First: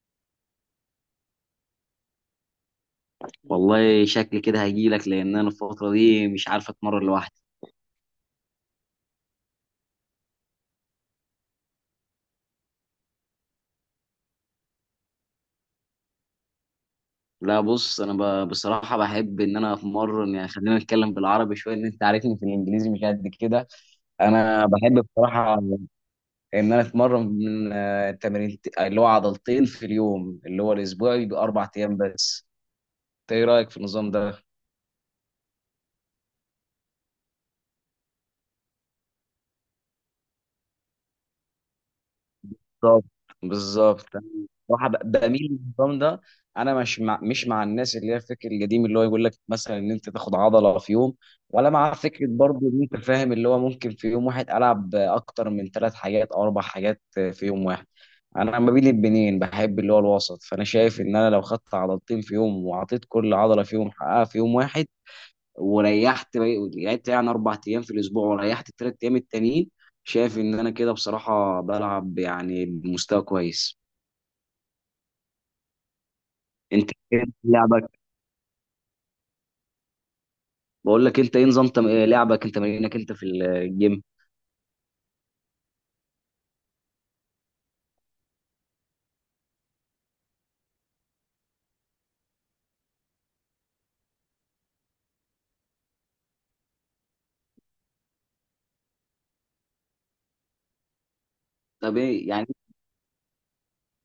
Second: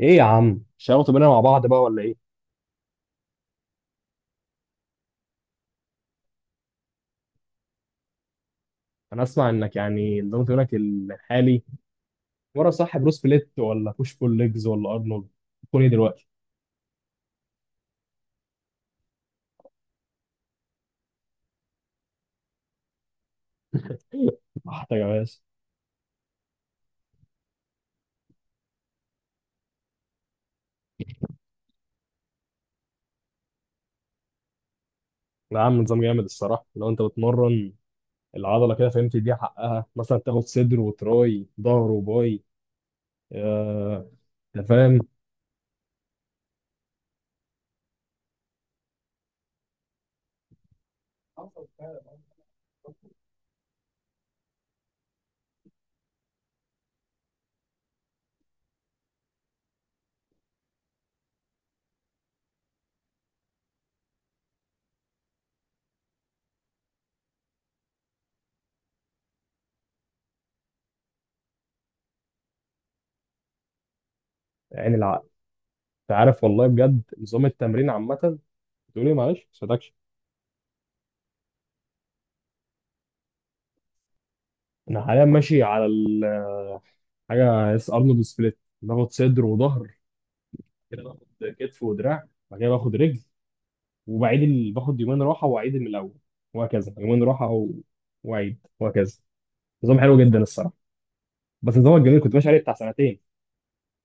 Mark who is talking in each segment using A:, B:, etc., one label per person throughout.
A: ايه يا عم، شغلتوا بينا مع بعض بقى ولا ايه؟
B: والله شكلي كده هجيلك لان انا الفتره دي مش عارف اتمرن لوحدي.
A: انا اسمع انك يعني نظام تمرينك الحالي مره صح بروس بليت ولا بوش بول ليجز ولا ارنولد تكون ايه دلوقتي.
B: لا بص انا بصراحه بحب ان انا اتمرن، يعني خلينا نتكلم بالعربي شويه، ان انت عارفني في الانجليزي مش قد كده. انا
A: محتاج
B: بحب
A: يا باشا.
B: بصراحه ان انا اتمرن من تمرين اللي هو عضلتين في اليوم، اللي هو الاسبوع بيبقى اربع ايام بس. إنت ايه رايك في النظام ده؟
A: لا يا عم، نظام جامد الصراحه. لو انت بتمرن العضله كده فهمت، دي حقها مثلا تاخد صدر وتراي، ظهر وباي.
B: بالظبط، بالظبط.
A: آه، انت
B: صراحه
A: فاهم.
B: بميل للنظام ده. انا مش مع الناس اللي هي الفكر القديم اللي هو يقول لك مثلا ان انت تاخد عضله في يوم، ولا مع فكره برضو ان انت فاهم اللي هو ممكن في يوم واحد العب اكتر من ثلاث حاجات او اربع حاجات في يوم واحد. انا ما بين البنين بحب اللي هو الوسط، فانا شايف ان انا لو خدت عضلتين في يوم وعطيت كل عضله فيهم حقها في يوم واحد وريحت لعبت يعني اربع ايام في الاسبوع وريحت الثلاث ايام التانيين. شايف ان انا كده بصراحه بلعب يعني بمستوى كويس.
A: عين العقل. انت عارف والله
B: انت
A: بجد
B: إيه
A: نظام التمرين
B: لعبك؟
A: عامه. تقول ايه، معلش صدقش.
B: بقول لك انت ايه إيه لعبك، انت تمرينك انت في الجيم؟
A: انا حاليا ماشي على حاجه اس ارنولد سبليت. باخد صدر وظهر، كده باخد كتف ودراع، بعد كده باخد رجل. وبعيد باخد يومين راحه واعيد من الاول، وهكذا. يومين راحه واعيد، وهكذا. نظام حلو جدا الصراحه. بس
B: طب
A: نظامك جميل،
B: ايه
A: كنت
B: يعني،
A: ماشي عليه بتاع سنتين.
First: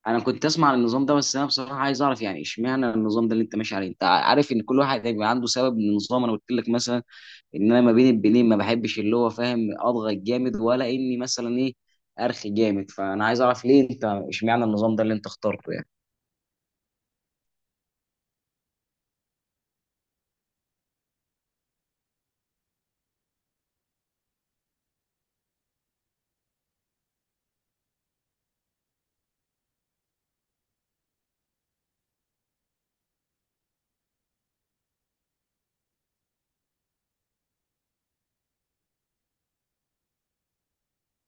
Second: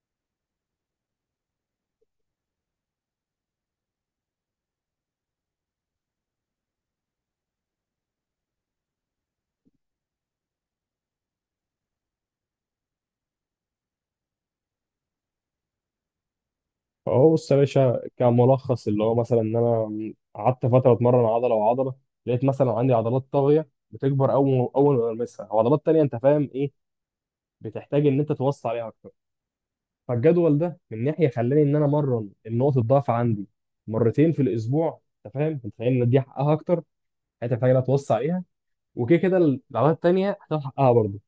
B: انا كنت اسمع عن النظام ده، بس انا بصراحه عايز اعرف يعني اشمعنى النظام ده اللي انت ماشي عليه. انت عارف ان كل واحد هيبقى عنده سبب من النظام. انا قلت لك مثلا ان انا ما بين البنين ما بحبش اللي هو فاهم اضغط جامد، ولا اني مثلا ايه، ارخي جامد، فانا عايز اعرف ليه انت اشمعنى النظام ده اللي انت اخترته يعني.
A: اهو بص يا باشا، كملخص اللي هو مثلا ان انا قعدت فتره اتمرن عضله وعضله، لقيت مثلا عندي عضلات طاغيه بتكبر اول اول ما بلمسها، وعضلات تانيه، انت فاهم ايه، بتحتاج ان انت توصي عليها اكتر. فالجدول ده من ناحيه خلاني ان انا امرن النقط الضعف عندي مرتين في الاسبوع. انت فاهم ان دي حقها اكتر، حته في حاجه لا توصي عليها، وكده كده العضلات التانيه هتاخد حقها برضه.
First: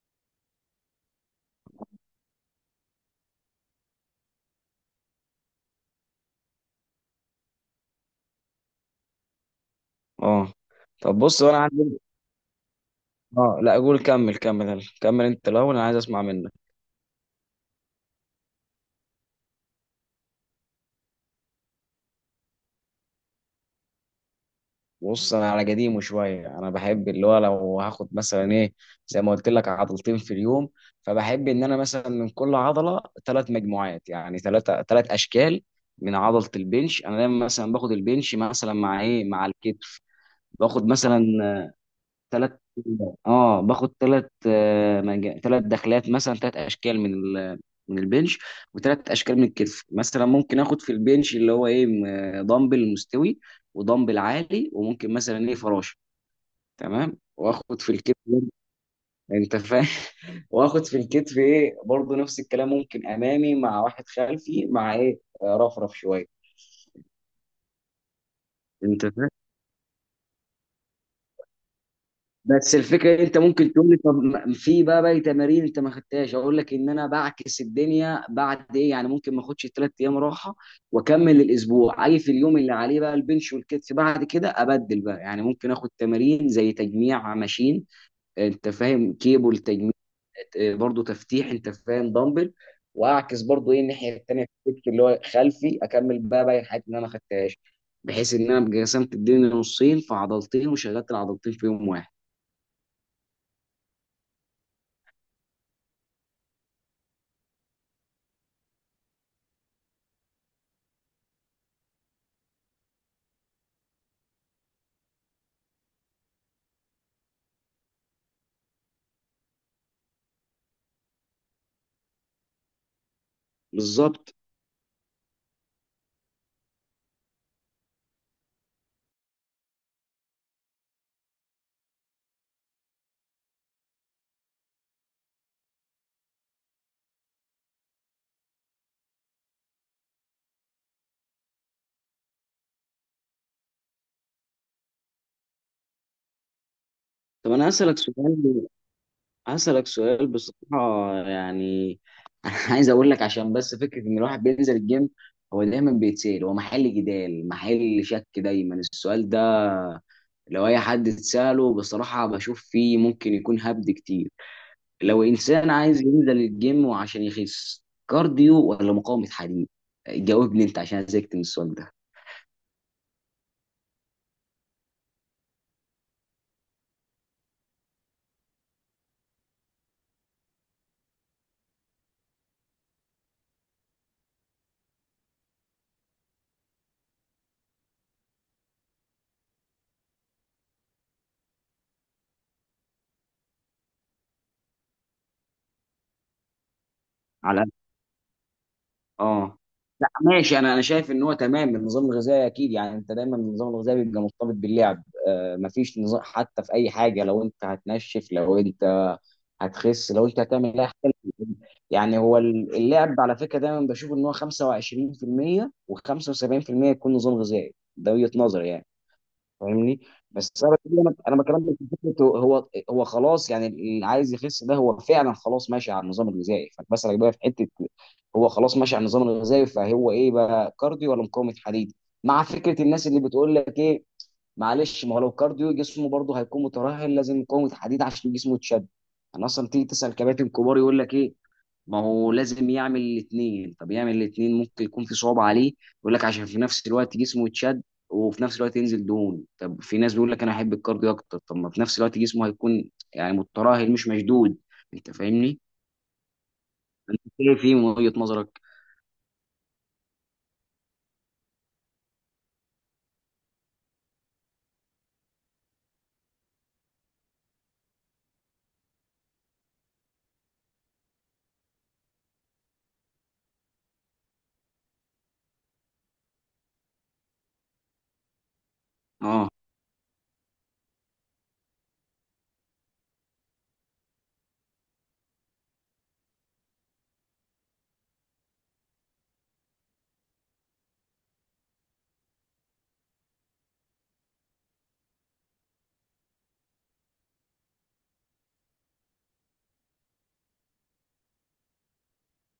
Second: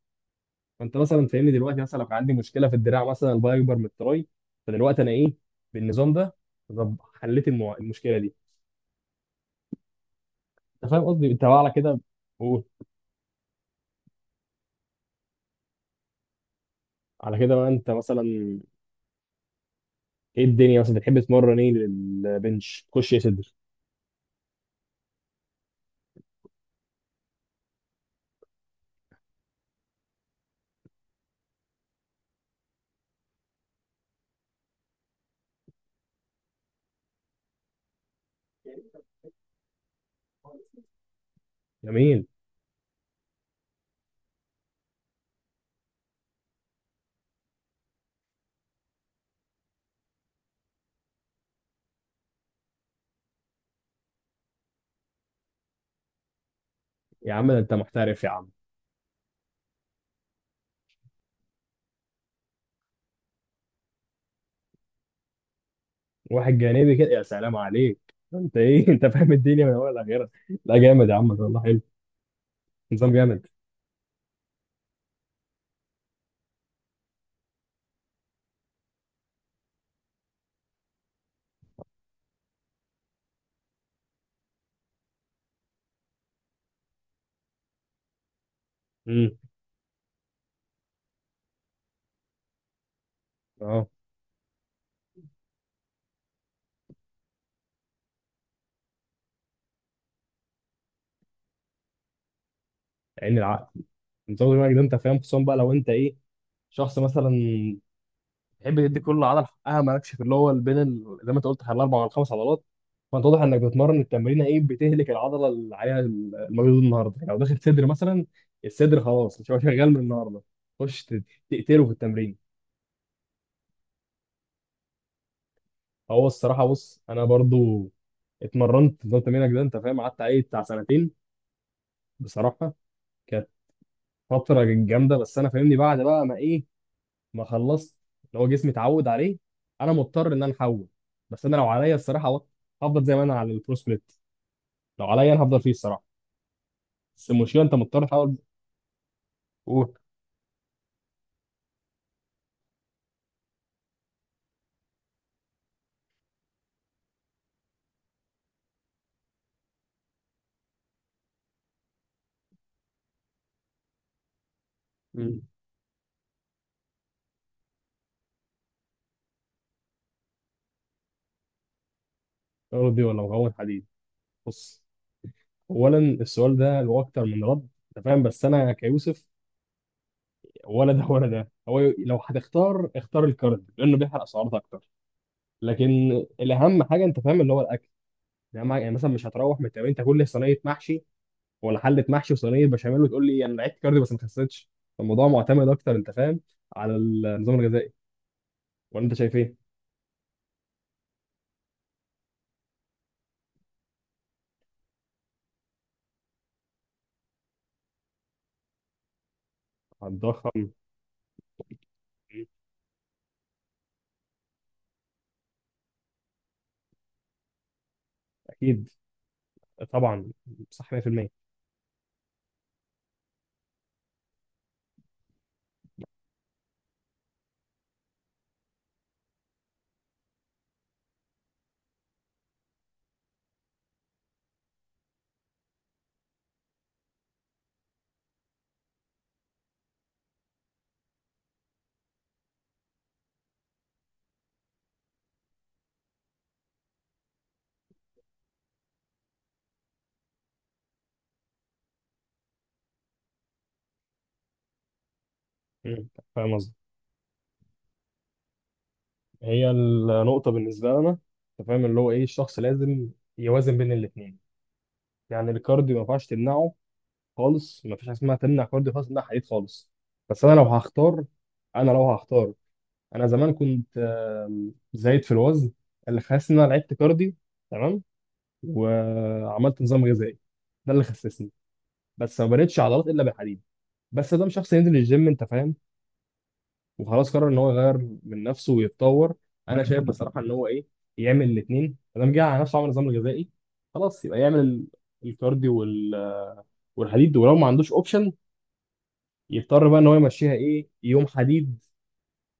A: فانت مثلا فاهمني دلوقتي، مثلا لو كان عندي مشكله في الدراع مثلا، الباي اكبر من التراي، فدلوقتي انا ايه بالنظام ده. طب حليت المشكله دي،
B: اه.
A: انت فاهم
B: طب
A: قصدي،
B: بص
A: انت بقى
B: انا
A: على
B: عندي.
A: كده. قول.
B: اه لا قول كمل كمل يلا. كمل انت الاول، انا عايز اسمع منك.
A: على كده بقى انت، مثلا ايه الدنيا مثلا بتحب تتمرن ايه، للبنش تخش يا صدر.
B: بص انا على قديمه شويه، انا بحب اللي هو لو هاخد مثلا ايه، زي ما قلت لك عضلتين في اليوم، فبحب ان انا مثلا من كل عضله ثلاث مجموعات، يعني ثلاثه ثلاث اشكال. من عضله البنش انا دايما مثلا باخد البنش مثلا مع ايه، مع الكتف. باخد مثلا
A: جميل.
B: ثلاث، اه باخد ثلاث، ثلاث دخلات مثلا، ثلاث اشكال من البنش، وثلاث اشكال من الكتف. مثلا ممكن اخد في البنش اللي هو ايه، دمبل مستوي ودمبل عالي، وممكن مثلا ايه فراشه. تمام،
A: يا عم ده انت
B: واخد في الكتف
A: محترف يا
B: برضه،
A: عم.
B: انت فاهم، واخد في الكتف ايه برضه نفس الكلام، ممكن امامي مع واحد خلفي مع ايه، رفرف شويه،
A: واحد جانبي كده، يا سلام عليك، انت ايه؟ انت
B: انت فاهم.
A: فاهم الدنيا من اولها لاخرها. لا جامد يا عم، والله حلو.
B: بس
A: نظام
B: الفكره، انت
A: جامد.
B: ممكن تقول لي طب في بقى باقي تمارين انت ما خدتهاش. اقول لك ان انا بعكس الدنيا بعد ايه، يعني ممكن ما اخدش ثلاث ايام راحه واكمل الاسبوع، اجي في اليوم اللي عليه بقى البنش والكتف بعد كده ابدل بقى. يعني ممكن اخد تمارين زي تجميع ماشين، انت فاهم،
A: امم.
B: كيبل تجميع، اه، برضو تفتيح، انت فاهم، دمبل. واعكس برضو ايه
A: اه.
B: الناحيه التانيه في الكتف اللي هو خلفي، اكمل بقى باقي الحاجات اللي انا ما خدتهاش، بحيث ان انا أبقى قسمت الدنيا نصين فعضلتين وشغلت العضلتين في يوم واحد.
A: عين العقل. نظام دماغك ده، انت فاهم، خصوصا بقى لو انت ايه، شخص مثلا تحب تدي كل عضله حقها، مالكش في اللي هو بين زي ما انت قلت، الاربع ولا الخمس عضلات. فانت واضح انك بتتمرن التمرينه ايه، بتهلك العضله اللي عليها المجهود النهارده. يعني لو داخل صدر مثلا، الصدر خلاص مش هو شغال من النهارده. خش تقتله في التمرين.
B: بالظبط.
A: هو الصراحه بص، انا برضو اتمرنت نظام تمرينك ده، انت فاهم، قعدت عليه بتاع سنتين. بصراحه كانت فتره جامده، بس انا، فاهمني، بعد بقى ما ايه، ما خلصت، اللي هو جسمي اتعود عليه، انا مضطر ان انا احول. بس انا لو عليا الصراحه هفضل زي ما انا على البرو سبليت. لو عليا انا هفضل فيه الصراحه، بس
B: طب
A: المشكله
B: انا
A: انت
B: هسألك
A: مضطر تحول.
B: سؤال، هسألك
A: اوه.
B: سؤال بصراحة يعني. عايز اقول لك، عشان بس فكرة ان الواحد بينزل الجيم هو دايما بيتسأل، هو محل جدال محل شك دايما السؤال ده، لو اي حد اتسأله بصراحة بشوف فيه ممكن يكون هبد كتير. لو
A: مم.
B: انسان عايز ينزل الجيم وعشان يخس، كارديو ولا مقاومة حديد؟ جاوبني انت عشان زهقت من السؤال
A: ارضي ولا مكون حديد. بص، اولا السؤال ده له اكتر من رد، انت فاهم، بس انا كيوسف، ولا ده ولا ده، هو لو هتختار اختار الكارب لانه بيحرق سعرات اكتر. لكن الاهم حاجه، انت فاهم، اللي هو الاكل. يعني مثلا مش هتروح من التمرين تاكل لي صينيه محشي ولا حله محشي وصينيه بشاميل وتقول لي انا لعبت كارديو بس ما خسيتش. الموضوع معتمد اكتر، انت فاهم، على النظام
B: ده.
A: الغذائي. ولا انت شايف ايه؟
B: اه لا ماشي. انا انا شايف ان هو تمام، النظام الغذائي اكيد يعني، انت دايما النظام الغذائي بيبقى مرتبط باللعب. مفيش نظام حتى في اي حاجه، لو انت هتنشف لو انت هتخس لو انت
A: هتضخم.
B: هتعمل اي حاجه. يعني هو
A: مم.
B: اللعب على فكره دايما بشوف ان هو 25% و75% يكون نظام غذائي، ده وجهه نظري يعني.
A: اكيد.
B: فاهمني،
A: طبعا. صح
B: انا
A: 100%.
B: أنا بكلمك في فكره، هو خلاص يعني اللي عايز يخس ده هو فعلا خلاص ماشي على النظام الغذائي، فبسألك بقى في حته، هو خلاص ماشي على النظام الغذائي، فهو ايه بقى، كارديو ولا مقاومه حديد؟ مع فكره الناس اللي بتقول لك ايه، معلش ما هو لو كارديو جسمه برضه هيكون مترهل، لازم مقاومه حديد عشان جسمه يتشد. انا اصلا تيجي تسأل كباتن كبار يقول لك ايه، ما هو لازم يعمل الاثنين. طب يعمل الاثنين ممكن يكون في صعوبة عليه. يقول لك عشان في نفس الوقت جسمه يتشد وفي نفس الوقت ينزل دهون. طب في ناس بيقول لك انا احب الكارديو اكتر، طب ما في نفس الوقت جسمه هيكون يعني متراهل مش مشدود. انت فاهمني؟
A: مم. فاهم قصدي.
B: شايف ايه في من وجهة نظرك؟
A: هي النقطه بالنسبه لنا، انت فاهم، اللي هو ايه، الشخص لازم يوازن بين الاثنين. يعني الكارديو ما ينفعش تمنعه خالص، ما فيش حاجه اسمها تمنع كارديو خالص تمنع حديد خالص. بس انا لو هختار، انا زمان كنت زايد في الوزن، اللي خلاص ان انا لعبت كارديو، تمام،
B: اه.
A: وعملت نظام غذائي. ده اللي خسسني، بس ما بنيتش عضلات الا بالحديد. بس ده مش شخص ينزل الجيم، انت فاهم، وخلاص قرر ان هو يغير من نفسه ويتطور. انا شايف بصراحه ان هو ايه، يعمل الاثنين، ما دام جه على نفسه عمل نظام غذائي، خلاص يبقى يعمل الكارديو والحديد. ولو ما عندوش اوبشن، يضطر بقى ان هو يمشيها ايه، يوم حديد،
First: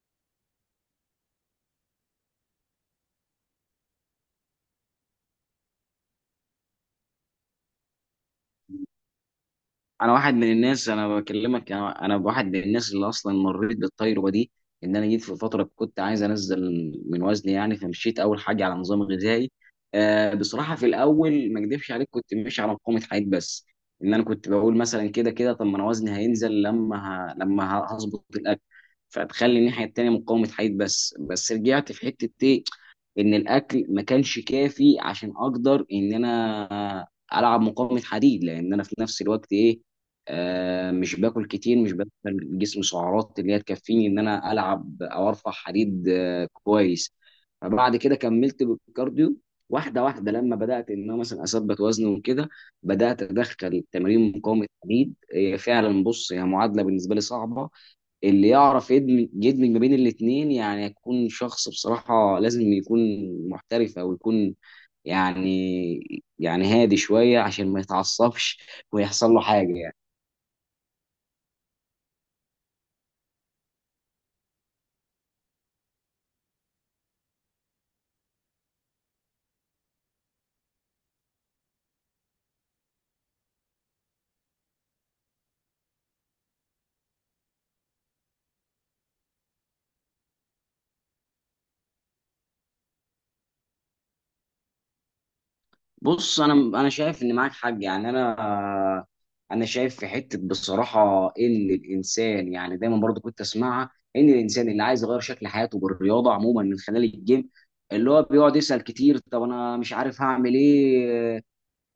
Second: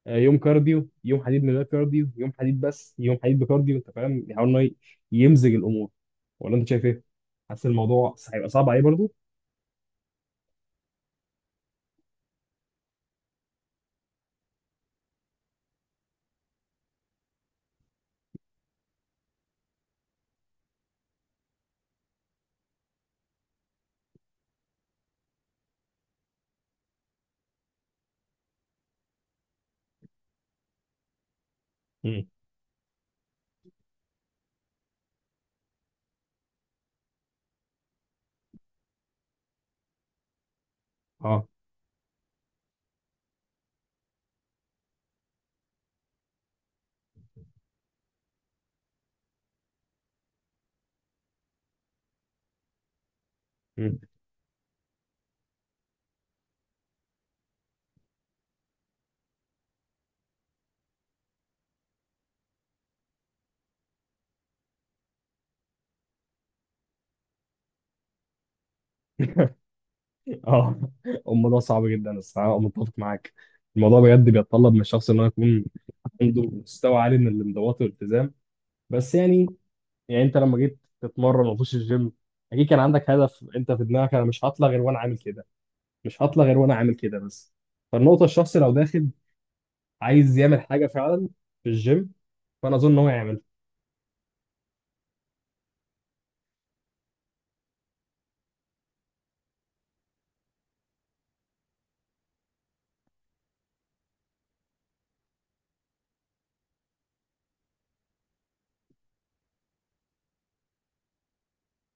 A: يوم كارديو، يوم حديد من غير كارديو، يوم حديد بس، يوم حديد بكارديو، انت فاهم، يحاول ان هو يمزج الامور. ولا انت شايف ايه؟ حاسس الموضوع هيبقى صعب عليه برضه؟
B: انا واحد من الناس، انا بكلمك، انا واحد من الناس اللي اصلا مريت بالتجربه دي. ان انا جيت في فتره كنت عايز انزل من وزني، يعني فمشيت اول حاجه على نظام غذائي. بصراحه في الاول ما اكدبش عليك كنت ماشي على مقاومه حياه بس، ان انا كنت بقول مثلا كده كده طب ما انا وزني هينزل لما لما هظبط الاكل، فتخلي الناحيه التانيه مقاومه حياه بس. بس رجعت في حته ايه، ان الاكل ما كانش كافي عشان اقدر ان انا العب مقاومه حديد، لان انا في نفس الوقت ايه، مش
A: اه.
B: باكل كتير، مش بدخل جسم سعرات اللي هي تكفيني ان انا العب او ارفع حديد. كويس. فبعد كده كملت بالكارديو واحده واحده، لما بدات ان انا مثلا اثبت وزني وكده، بدات ادخل
A: مم.
B: تمارين مقاومه حديد. هي فعلا بص هي معادله بالنسبه لي صعبه، اللي يعرف يدمج يدمج ما بين الاثنين. يعني يكون شخص بصراحة لازم يكون محترف، او يكون يعني هادي شوية عشان ما يتعصبش ويحصل له حاجة يعني.
A: اه. الموضوع صعب جدا الصراحه، أنا متفق معاك. الموضوع بجد بيتطلب من الشخص ان هو يكون عنده مستوى عالي من الانضباط والالتزام. بس يعني انت لما جيت تتمرن وتخش الجيم اكيد كان عندك هدف انت في دماغك، انا مش هطلع غير وانا عامل كده، مش هطلع غير وانا عامل كده، بس. فالنقطه الشخص لو داخل عايز يعمل حاجه فعلا في الجيم، فانا اظن ان هو يعمل.
B: بص انا شايف ان معاك حق، يعني انا شايف في حتة بصراحة ان الانسان يعني دايما برضو كنت اسمعها، ان الانسان اللي عايز يغير شكل حياته بالرياضة عموما من خلال الجيم، اللي هو بيقعد يسأل كتير طب انا مش عارف هعمل ايه،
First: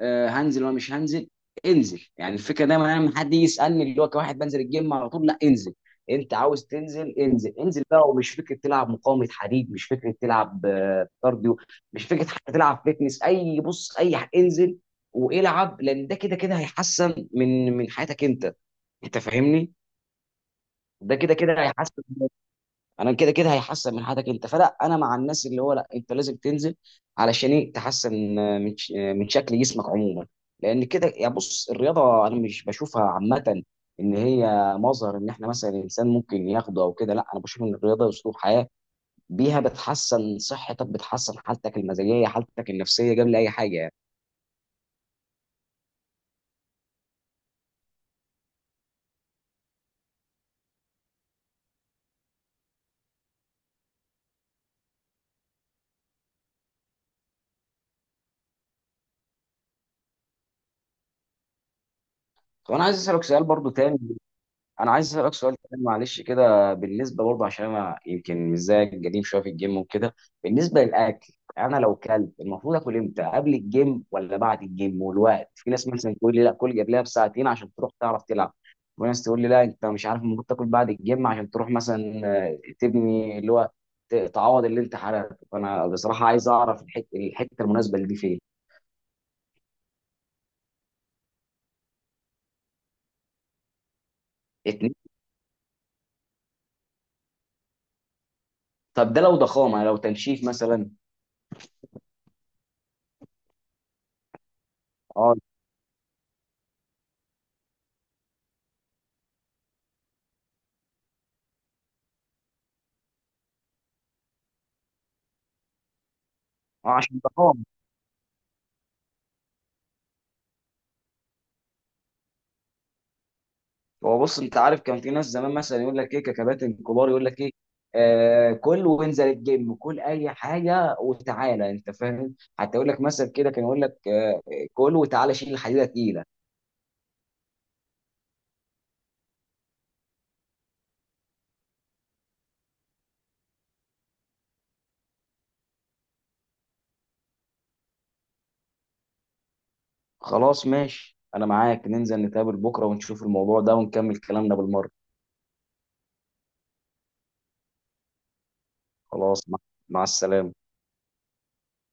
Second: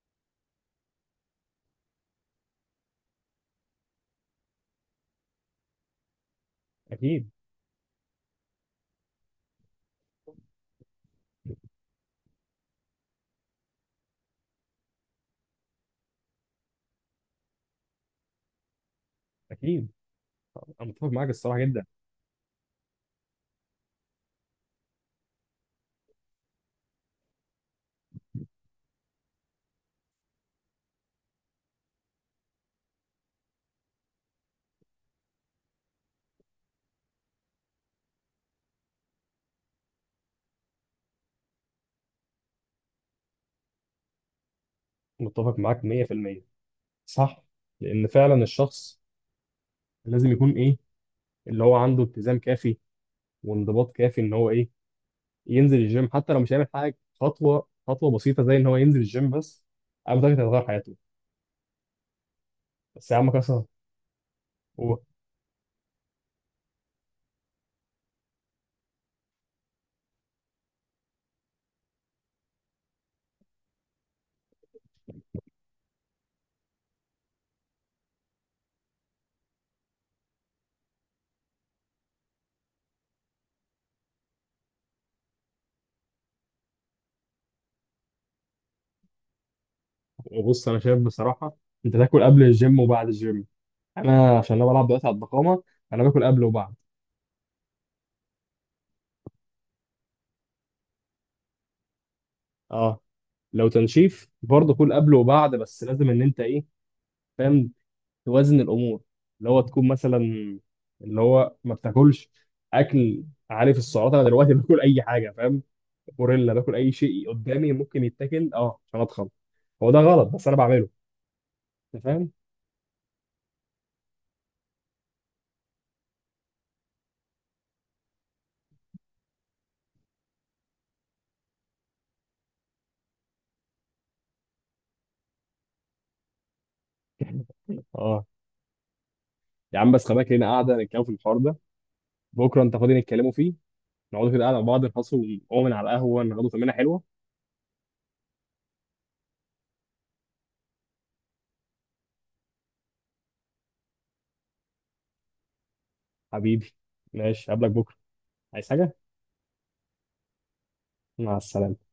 B: هنزل ولا مش هنزل؟ انزل، يعني الفكره دايما انا لما حد يجي يسالني اللي هو كواحد بنزل الجيم على طول، لا انزل. انت عاوز تنزل
A: اكيد.
B: انزل، انزل بقى، ومش فكره تلعب مقاومه حديد، مش فكره تلعب كارديو، مش فكره حتى تلعب فيتنس، اي بص اي انزل والعب، لان ده كده كده هيحسن من حياتك انت. انت فاهمني؟
A: اكيد، انا متفق
B: ده
A: معاك
B: كده
A: الصراحه
B: كده
A: جدا.
B: هيحسن، انا كده كده هيحسن من حياتك انت. فلا انا مع الناس اللي هو لا انت لازم تنزل، علشان ايه، تحسن من من شكل جسمك عموما. لان كده يا بص الرياضه انا مش بشوفها عامه ان هي مظهر ان احنا مثلا الانسان ممكن ياخده او كده، لا انا بشوف ان الرياضه اسلوب حياه، بيها بتحسن صحتك، بتحسن حالتك المزاجيه، حالتك النفسيه قبل اي حاجه يعني.
A: متفق معاك 100%. صح. لان فعلا الشخص لازم يكون إيه؟ اللي هو عنده التزام كافي وانضباط كافي ان هو ايه، ينزل الجيم حتى لو مش هيعمل حاجه. خطوه خطوه بسيطه، زي ان هو ينزل الجيم بس، انا متاكد هتغير حياته.
B: طب انا عايز
A: بس يا
B: اسالك
A: عم
B: سؤال
A: كسر
B: برضو تاني، انا
A: و-
B: عايز اسالك سؤال كمان معلش كده، بالنسبه برضه عشان انا يمكن مش زيك قديم شويه في الجيم وكده، بالنسبه للاكل، انا لو كلت المفروض اكل امتى، قبل الجيم ولا بعد الجيم؟ والوقت، في ناس مثلا تقول لي لا كل قبلها بساعتين عشان تروح تعرف تلعب، وناس تقول لي لا انت مش عارف المفروض تاكل بعد الجيم عشان تروح مثلا تبني اللي هو تعوض اللي انت حرقته. فانا بصراحه عايز اعرف الحته، الحته المناسبه اللي دي فين.
A: وبص، انا شايف بصراحه انت تاكل قبل الجيم وبعد الجيم. انا عشان انا بلعب
B: اتنين.
A: دلوقتي على الضخامه، انا باكل قبل وبعد.
B: طب ده لو ضخامه، لو تنشيف مثلا؟
A: اه، لو تنشيف برضه كل قبل
B: اه.
A: وبعد، بس لازم ان انت ايه، فاهم، توازن الامور. اللي هو تكون مثلا، اللي هو ما بتاكلش اكل، عارف السعرات. انا دلوقتي باكل اي حاجه، فاهم، غوريلا، باكل اي
B: عشان
A: شيء
B: ضخامه.
A: قدامي ممكن يتاكل، اه، عشان اتخن. هو ده غلط بس انا بعمله، انت فاهم.
B: هو بص انت عارف كان في ناس زمان مثلا يقول لك ايه، ككباتن كبار يقول لك ايه، كل وانزل الجيم، كل اي حاجه وتعالى، انت فاهم. حتى يقول لك مثلا كده، كان يقول لك كل وتعالى شيل الحديده تقيله.
A: اه. يا عم بس، خباك لينا قاعده نتكلم في الحوار ده. بكره انت فاضي نتكلموا فيه، نقعدوا كده قاعده مع بعض، نخلصوا من على القهوه ناخدوا تمرينه حلوه.
B: خلاص ماشي انا معاك، ننزل نتقابل بكره ونشوف الموضوع ده ونكمل كلامنا بالمره.
A: حبيبي، ماشي، قبلك بكره، عايز حاجه؟
B: خلاص، مع السلامه.
A: مع السلامه.